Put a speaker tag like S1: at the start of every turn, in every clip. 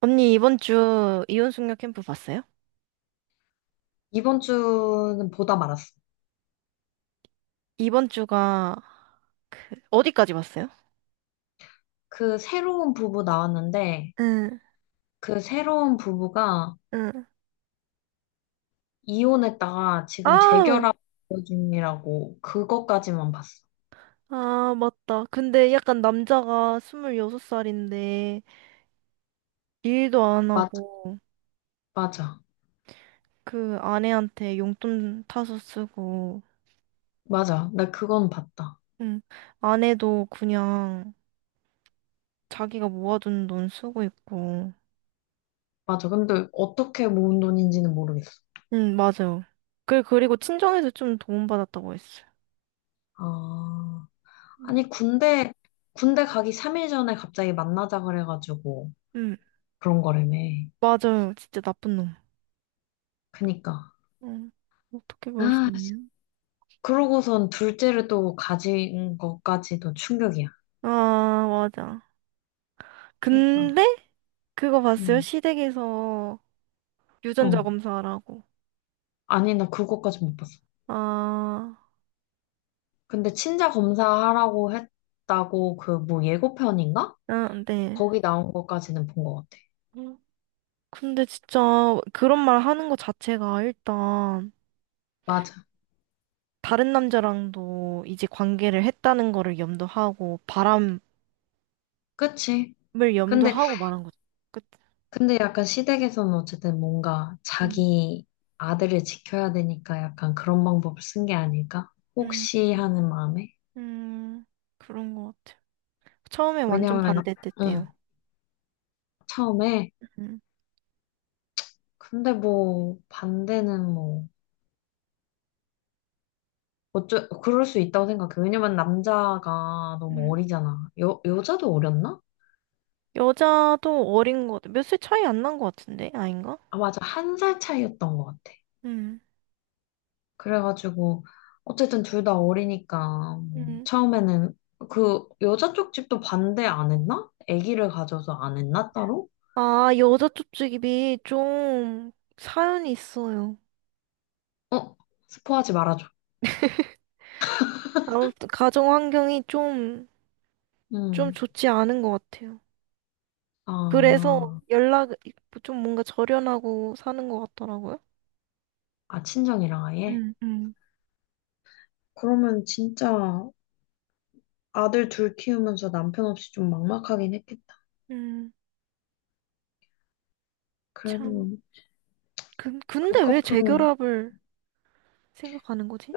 S1: 언니, 이번 주 이혼숙녀 캠프 봤어요?
S2: 이번 주는 보다 말았어.
S1: 이번 주가 어디까지 봤어요?
S2: 그 새로운 부부 나왔는데,
S1: 응,
S2: 그 새로운 부부가
S1: 응.
S2: 이혼했다가 지금
S1: 아,
S2: 재결합 중이라고 그것까지만 봤어.
S1: 아, 맞다. 근데 약간 남자가 26살인데, 일도 안
S2: 맞아,
S1: 하고,
S2: 맞아,
S1: 그 아내한테 용돈 타서 쓰고,
S2: 맞아. 나 그건 봤다.
S1: 응. 아내도 그냥 자기가 모아둔 돈 쓰고 있고,
S2: 맞아. 근데 어떻게 모은 돈인지는 모르겠어.
S1: 응, 맞아요. 그리고 친정에서 좀 도움받았다고 했어요.
S2: 아, 아니, 군대 가기 3일 전에 갑자기 만나자 그래가지고
S1: 응,
S2: 그런 거라며.
S1: 맞아요. 진짜 나쁜 놈.
S2: 그니까.
S1: 응, 어떻게 그럴 수
S2: 아,
S1: 있냐?
S2: 그러고선 둘째를 또 가진 것까지도 충격이야.
S1: 아, 맞아.
S2: 그니까.
S1: 근데 그거 봤어요?
S2: 음,
S1: 시댁에서 유전자
S2: 어.
S1: 검사하라고.
S2: 아니, 나 그거까지 못 봤어.
S1: 아,
S2: 근데 친자 검사하라고 했다고 그 뭐 예고편인가?
S1: 응, 네.
S2: 거기 나온 것까지는 본 것 같아.
S1: 음, 근데 진짜 그런 말 하는 것 자체가 일단
S2: 맞아.
S1: 다른 남자랑도 이제 관계를 했다는 거를 염두하고 바람을
S2: 그치? 근데,
S1: 염두하고 말한 거죠. 그치?
S2: 근데 약간 시댁에서는 어쨌든 뭔가
S1: 음.
S2: 자기 아들을 지켜야 되니까 약간 그런 방법을 쓴 게 아닐까?
S1: 음,
S2: 혹시 하는 마음에?
S1: 음, 그런 것 같아요. 처음에 완전
S2: 왜냐면,
S1: 반대됐대요.
S2: 응, 처음에.
S1: 음,
S2: 근데 뭐, 반대는 뭐. 어쩌, 그럴 수 있다고 생각해. 왜냐면 남자가 너무
S1: 음.
S2: 어리잖아. 여자도 어렸나?
S1: 여자도 어린 것 같아. 몇 살 차이 안 난 것 같은데? 아닌가?
S2: 아, 맞아. 한 살 차이였던 것 같아.
S1: 음.
S2: 그래가지고, 어쨌든 둘 다 어리니까, 뭐
S1: 음.
S2: 처음에는 그 여자 쪽 집도 반대 안 했나? 아기를 가져서 안 했나, 따로?
S1: 아, 여자 쪽집이 좀 사연이 있어요.
S2: 어, 스포하지 말아줘.
S1: 아무튼 가정 환경이 좀, 좀
S2: 응.
S1: 좋지 않은 것 같아요. 그래서
S2: 아,
S1: 연락, 좀 뭔가 절연하고 사는 것 같더라고요.
S2: 아, 친정이랑 아예?
S1: 음, 음.
S2: 그러면 진짜 아들 둘 키우면서 남편 없이 좀 막막하긴 했겠다.
S1: 음, 참.
S2: 그래도
S1: 근,
S2: 그
S1: 근데 왜
S2: 커플은,
S1: 재결합을 생각하는 거지?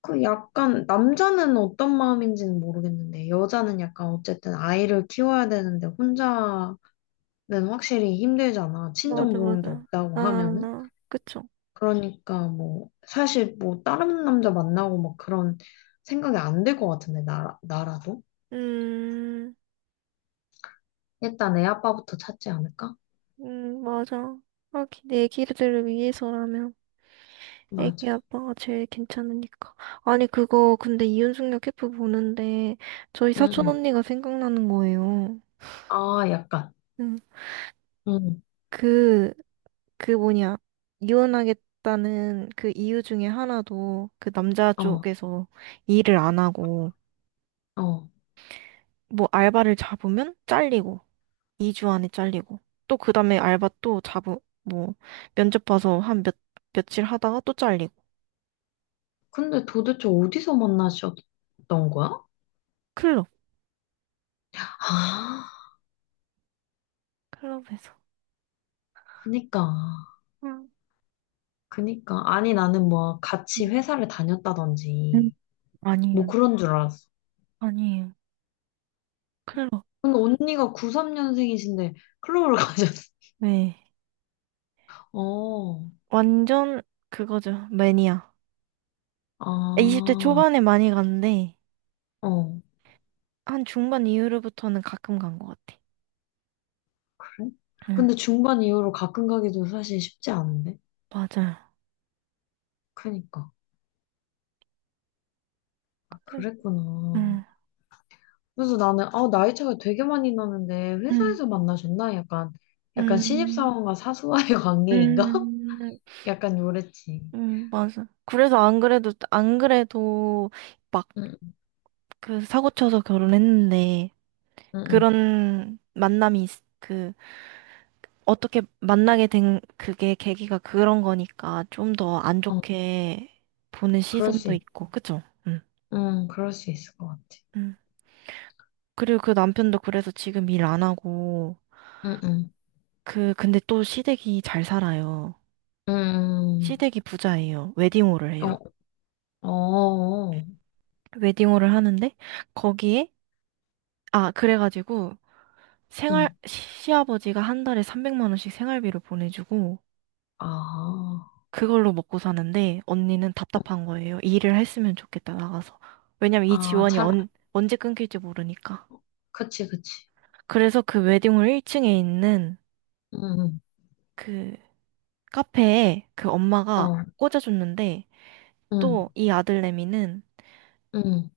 S2: 그 약간, 남자는 어떤 마음인지는 모르겠는데, 여자는 약간 어쨌든 아이를 키워야 되는데, 혼자 는 확실히 힘들잖아. 친정
S1: 맞아,
S2: 도움도
S1: 맞아.
S2: 없다고 하면은.
S1: 아, 그쵸.
S2: 그러니까 뭐 사실 뭐 다른 남자 만나고 막 그런 생각이 안 들 것 같은데 나 나라도
S1: 음,
S2: 일단 애 아빠부터 찾지 않을까?
S1: 맞아. 하긴, 내 아기들을 위해서라면. 애기
S2: 맞아.
S1: 아빠가 제일 괜찮으니까. 아니, 그거, 근데 이윤숙녀 캠프 보는데, 저희 사촌
S2: 응응.
S1: 언니가 생각나는 거예요.
S2: 아 약간.
S1: 응.
S2: 응.
S1: 그, 그 뭐냐. 이혼하겠다는 그 이유 중에 하나도 그 남자
S2: 어
S1: 쪽에서 일을 안 하고,
S2: 어.
S1: 뭐 알바를 잡으면 잘리고, 2주 안에 잘리고, 또 그 다음에 알바 또 잡으, 뭐, 면접 봐서 한 몇, 며칠 하다가 또 잘리고.
S2: 근데 도대체 어디서 만나셨던 거야?
S1: 클럽,
S2: 아,
S1: 클럽에서.
S2: 그니까.
S1: 응,
S2: 아니 나는 뭐 같이 회사를
S1: 응,
S2: 다녔다든지 뭐
S1: 아니에요.
S2: 그런 줄 알았어.
S1: 아니에요. 클럽.
S2: 근데 언니가 93년생이신데 클럽을 가셨.
S1: 네.
S2: 어,
S1: 완전 그거죠. 매니아. 20대
S2: 아,
S1: 초반에 많이 갔는데,
S2: 어,
S1: 한 중반 이후로부터는 가끔 간 것 같아.
S2: 그래?
S1: 응,
S2: 근데 중반 이후로 가끔 가기도 사실 쉽지 않은데?
S1: 맞아요.
S2: 그니까. 아,
S1: 응,
S2: 그랬구나.
S1: 응,
S2: 그래서 나는, 아, 나이 차가 되게 많이 나는데,
S1: 응,
S2: 회사에서 만나셨나? 약간, 약간
S1: 응,
S2: 신입사원과 사수와의 관계인가?
S1: 응,
S2: 약간 요랬지.
S1: 맞아. 그래서 안 그래도, 안 그래도 막
S2: 응,
S1: 그 사고 쳐서 결혼했는데,
S2: 응, 응.
S1: 그런 만남이, 있- 그, 어떻게 만나게 된 그게 계기가 그런 거니까 좀 더 안
S2: 어,
S1: 좋게 보는
S2: 그럴 수
S1: 시선도
S2: 있,
S1: 있고, 그쵸? 응.
S2: 응, 그럴 수 있을 것 같아.
S1: 음. 그리고 그 남편도 그래서 지금 일 안 하고,
S2: 응, 응,
S1: 그, 근데 또 시댁이 잘 살아요.
S2: 응,
S1: 시댁이 부자예요. 웨딩홀을 해요.
S2: 응. 어, 어,
S1: 웨딩홀을 하는데, 거기에, 아, 그래가지고, 생활,
S2: 응.
S1: 시- 시아버지가 한 달에 300만 원씩 생활비를 보내주고,
S2: 아,
S1: 그걸로 먹고 사는데, 언니는
S2: 어,
S1: 답답한 거예요. 일을 했으면 좋겠다, 나가서. 왜냐면 이
S2: 아,
S1: 지원이
S2: 잘,
S1: 언제 끊길지 모르니까.
S2: 그치, 그치.
S1: 그래서 그 웨딩홀 1층에 있는
S2: 응. 응.
S1: 그 카페에 그 엄마가
S2: 어,
S1: 꽂아줬는데,
S2: 응,
S1: 또 이 아들내미는
S2: 응,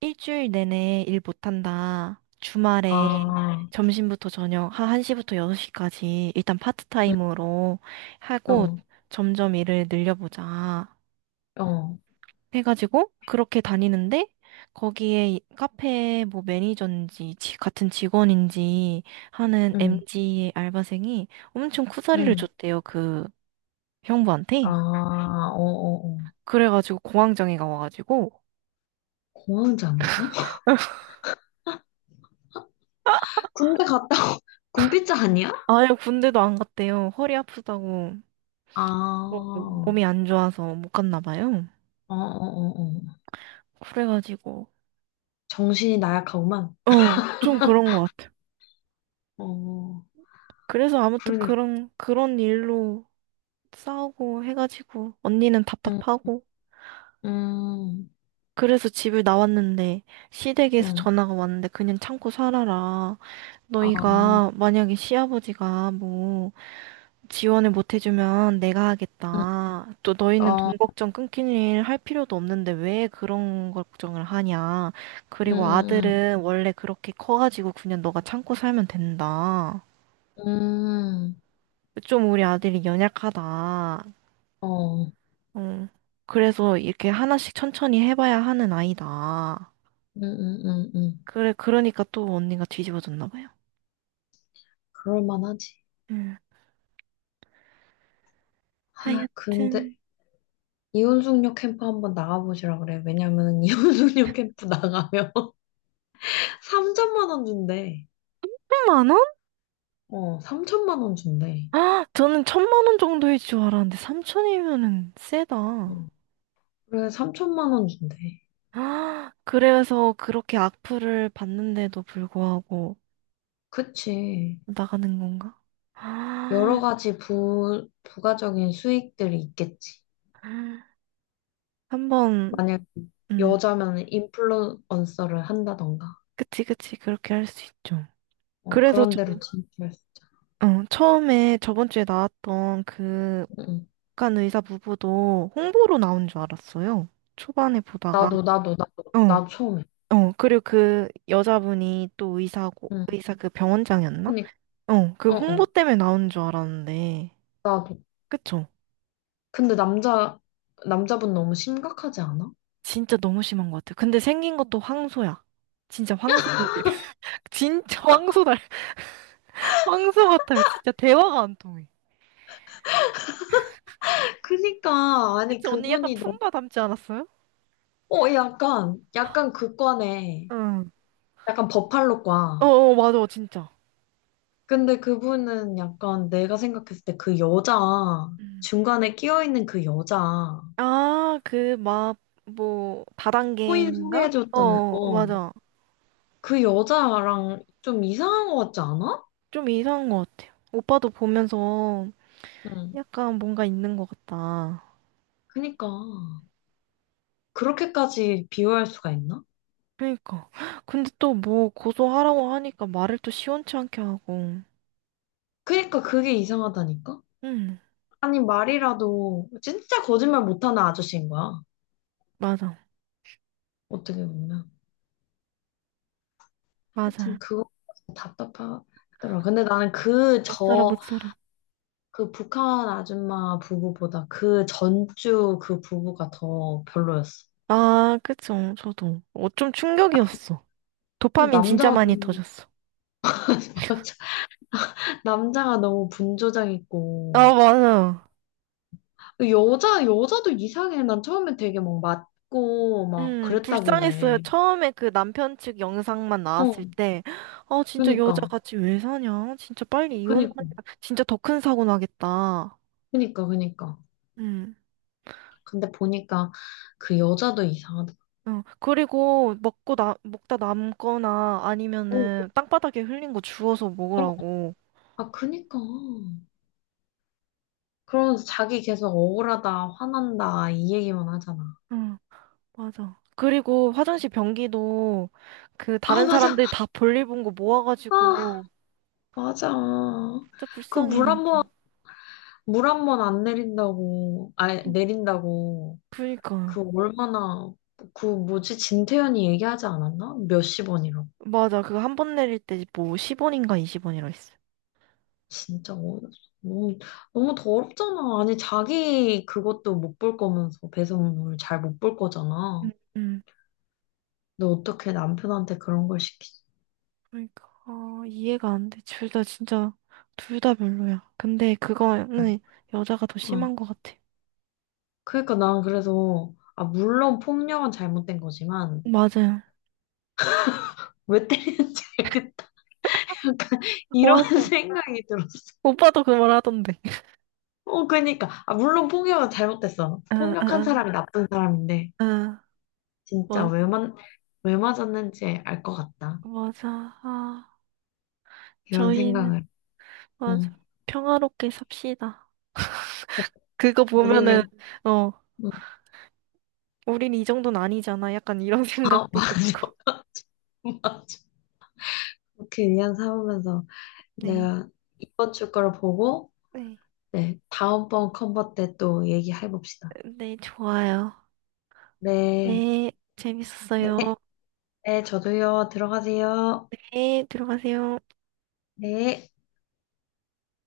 S1: 일주일 내내 일 못한다. 주말에
S2: 아,
S1: 점심부터 저녁 한 1시부터 6시까지 일단
S2: 응,
S1: 파트타임으로 하고
S2: 어,
S1: 점점 일을 늘려보자.
S2: 어,
S1: 해가지고 그렇게 다니는데 거기에 이 카페 뭐 매니저인지 지- 같은 직원인지 하는
S2: 응,
S1: MG의 알바생이 엄청 쿠사리를
S2: 응,
S1: 줬대요. 그
S2: 아,
S1: 형부한테.
S2: 어, 어, 어.
S1: 그래가지고 공황장애가 와가지고
S2: 공황장애요? 군대 갔다 오- 군비자 아니야?
S1: 아예 군대도 안 갔대요. 허리 아프다고.
S2: 아,
S1: 뭐
S2: 어,
S1: 몸이 안 좋아서 못 갔나 봐요.
S2: 어, 어, 어.
S1: 그래가지고
S2: 정신이 나약하구만.
S1: 어, 좀 그런 것 같아요.
S2: 어,
S1: 그래서 아무튼
S2: 그러니,
S1: 그런 일로 싸우고 해가지고 언니는
S2: 응,
S1: 답답하고
S2: 응,
S1: 그래서 집을 나왔는데 시댁에서
S2: 응,
S1: 전화가 왔는데 그냥 참고 살아라.
S2: 아,
S1: 너희가 만약에 시아버지가 뭐 지원을 못 해주면 내가
S2: 응,
S1: 하겠다. 또 너희는
S2: 어,
S1: 돈 걱정 끊긴 일 할 필요도 없는데 왜 그런 걸 걱정을 하냐.
S2: 응,
S1: 그리고
S2: 응,
S1: 아들은 원래 그렇게 커가지고 그냥 너가 참고 살면 된다.
S2: 응, 응,
S1: 좀 우리 아들이 연약하다.
S2: 어, 응,
S1: 응. 그래서 이렇게 하나씩 천천히 해봐야 하는 아이다.
S2: 응, 응, 응.
S1: 그래, 그러니까 또 언니가 뒤집어졌나 봐요.
S2: 그럴만하지.
S1: 응.
S2: 아, 근데.
S1: 하여튼.
S2: 이혼숙녀 캠프 한번 나가보시라 그래. 왜냐면 이혼숙녀 캠프 나가면 3천만 원 준대.
S1: 1,000만 원?
S2: 어, 3천만 원 준대.
S1: 아, 저는 1,000만 원 정도일 줄 알았는데 삼천이면은 세다.
S2: 응. 그래, 3천만 원 준대.
S1: 아, 그래서 그렇게 악플을 받는데도 불구하고
S2: 그치.
S1: 나가는 건가? 아,
S2: 여러 가지 부가적인 수익들이 있겠지.
S1: 한번,
S2: 만약
S1: 음,
S2: 여자면 인플루언서를 한다던가.
S1: 그치, 그치, 그렇게 할 수 있죠.
S2: 어,
S1: 그래서
S2: 그런 데로
S1: 좀,
S2: 진출했어.
S1: 어, 처음에 저번 주에 나왔던 그
S2: 응. 응.
S1: 북한 의사 부부도 홍보로 나온 줄 알았어요. 초반에 보다가,
S2: 나도, 나도, 나도,
S1: 어,
S2: 나도 처음에.
S1: 어, 그리고 그 여자분이 또 의사고,
S2: 응.
S1: 의사 그 병원장이었나?
S2: 그니까,
S1: 어, 그
S2: 어,
S1: 홍보
S2: 어,
S1: 때문에 나온 줄 알았는데,
S2: 나도.
S1: 그쵸?
S2: 근데 남자분 너무 심각하지 않아?
S1: 진짜 너무 심한 것 같아요. 근데 생긴 것도 황소야. 진짜 황소고기. 진짜 황소 달, 황소 같아요. 진짜 대화가 안 통해.
S2: 그니까 아니
S1: 그치, 언니 약간
S2: 그분이 너무
S1: 품바 닮지 않았어요?
S2: 어 약간 약간 그과네
S1: 응.
S2: 약간 버팔로과
S1: 어어, 맞아, 진짜.
S2: 근데 그분은 약간 내가 생각했을 때 그 여자
S1: 음.
S2: 중간에 끼어 있는 그 여자
S1: 아, 그, 막, 뭐,
S2: 코인
S1: 다단계인가? 어,
S2: 소개해줬잖아
S1: 어,
S2: 어그
S1: 맞아.
S2: 여자랑 좀 이상한 것 같지 않아?
S1: 좀 이상한 것 같아요. 오빠도 보면서
S2: 응.
S1: 약간 뭔가 있는 것 같다.
S2: 그니까 그렇게까지 비호할 수가 있나?
S1: 그니까. 근데 또 뭐 고소하라고 하니까 말을 또 시원치 않게 하고.
S2: 그니까 그게 이상하다니까.
S1: 응,
S2: 아니 말이라도 진짜 거짓말 못하는 아저씨인 거야
S1: 맞아.
S2: 어떻게 보면.
S1: 맞
S2: 하여튼
S1: 아
S2: 그거 답답하더라. 근데 나는 그
S1: 못 살아,
S2: 저,
S1: 못 살아.
S2: 그 북한 아줌마 부부보다 그 전주 그 부부가 더 별로였어.
S1: 아, 그쵸. 저도. 어, 좀 충격이었어.
S2: 그리고
S1: 도파민 진짜
S2: 남자가
S1: 많이
S2: 너무,
S1: 터졌어.
S2: 맞아. 남자가 너무 분조장 있고.
S1: 아, 맞아.
S2: 여자도 이상해. 난 처음에 되게 막 맞고 막
S1: 불쌍했어요.
S2: 그랬다길래.
S1: 처음에 그 남편 측 영상만 나왔을
S2: 어,
S1: 때, 아, 진짜
S2: 그니까.
S1: 여자같이 왜 사냐? 진짜 빨리 이혼하면
S2: 그니까.
S1: 진짜 더 큰 사고 나겠다.
S2: 그니까, 그니까.
S1: 음.
S2: 근데 보니까 그 여자도 이상하더라고.
S1: 어, 그리고 먹고 나, 먹다 남거나
S2: 어,
S1: 아니면은 땅바닥에 흘린 거 주워서
S2: 어,
S1: 먹으라고.
S2: 아, 그니까. 그러면서 자기 계속 억울하다, 화난다, 이 얘기만 하잖아.
S1: 음. 맞아. 그리고 화장실 변기도 그
S2: 아,
S1: 다른
S2: 맞아.
S1: 사람들 다 볼일 본 거
S2: 아,
S1: 모아가지고
S2: 맞아.
S1: 진짜
S2: 그
S1: 불쌍해
S2: 물 한 번,
S1: 남좀.
S2: 물 한번 안 내린다고, 아, 내린다고.
S1: 그니까요.
S2: 그 얼마나, 그 뭐지, 진태현이 얘기하지 않았나? 몇십 원이라고.
S1: 맞아. 그거 한 번 내릴 때 뭐 10원인가 20원이라 했어.
S2: 진짜 어이없어. 너무, 너무 더럽잖아. 아니, 자기 그것도 못 볼 거면서 배송물 잘 못 볼 거잖아.
S1: 응, 응.
S2: 너 어떻게 남편한테 그런 걸 시키지?
S1: 그러니까 아, 이해가 안 돼. 둘 다 진짜 둘 다 별로야. 근데 그거는 여자가 더
S2: 응.
S1: 심한 것 같아.
S2: 그러니까 난 그래서 아 물론 폭력은 잘못된 거지만
S1: 맞아요.
S2: 왜 때리는지 알겠다. 약간 이런
S1: 와,
S2: 생각이 들었어.
S1: 오빠도 그 말 하던데.
S2: 어 그러니까 아 물론 폭력은 잘못됐어.
S1: 응, 응,
S2: 폭력한
S1: 응.
S2: 사람이 나쁜 사람인데
S1: 응.
S2: 진짜
S1: 맞-
S2: 왜만 왜 맞았는지 알 것 같다.
S1: 맞아. 아,
S2: 이런
S1: 저희는
S2: 생각을.
S1: 맞아.
S2: 응.
S1: 평화롭게 삽시다.
S2: 그
S1: 그거 보면은,
S2: 우리는
S1: 어,
S2: 응.
S1: 우린 이 정도는 아니잖아. 약간 이런
S2: 아
S1: 생각도 들고.
S2: 맞아. 맞아. 그렇게 위안 삼으면서
S1: 네,
S2: 내가 이번 주 거를 보고
S1: 네.
S2: 네 다음번 컨버 때 또 얘기해 봅시다.
S1: 네, 좋아요.
S2: 네.
S1: 네, 재밌었어요.
S2: 네. 네, 저도요. 들어가세요.
S1: 네, 들어가세요.
S2: 네.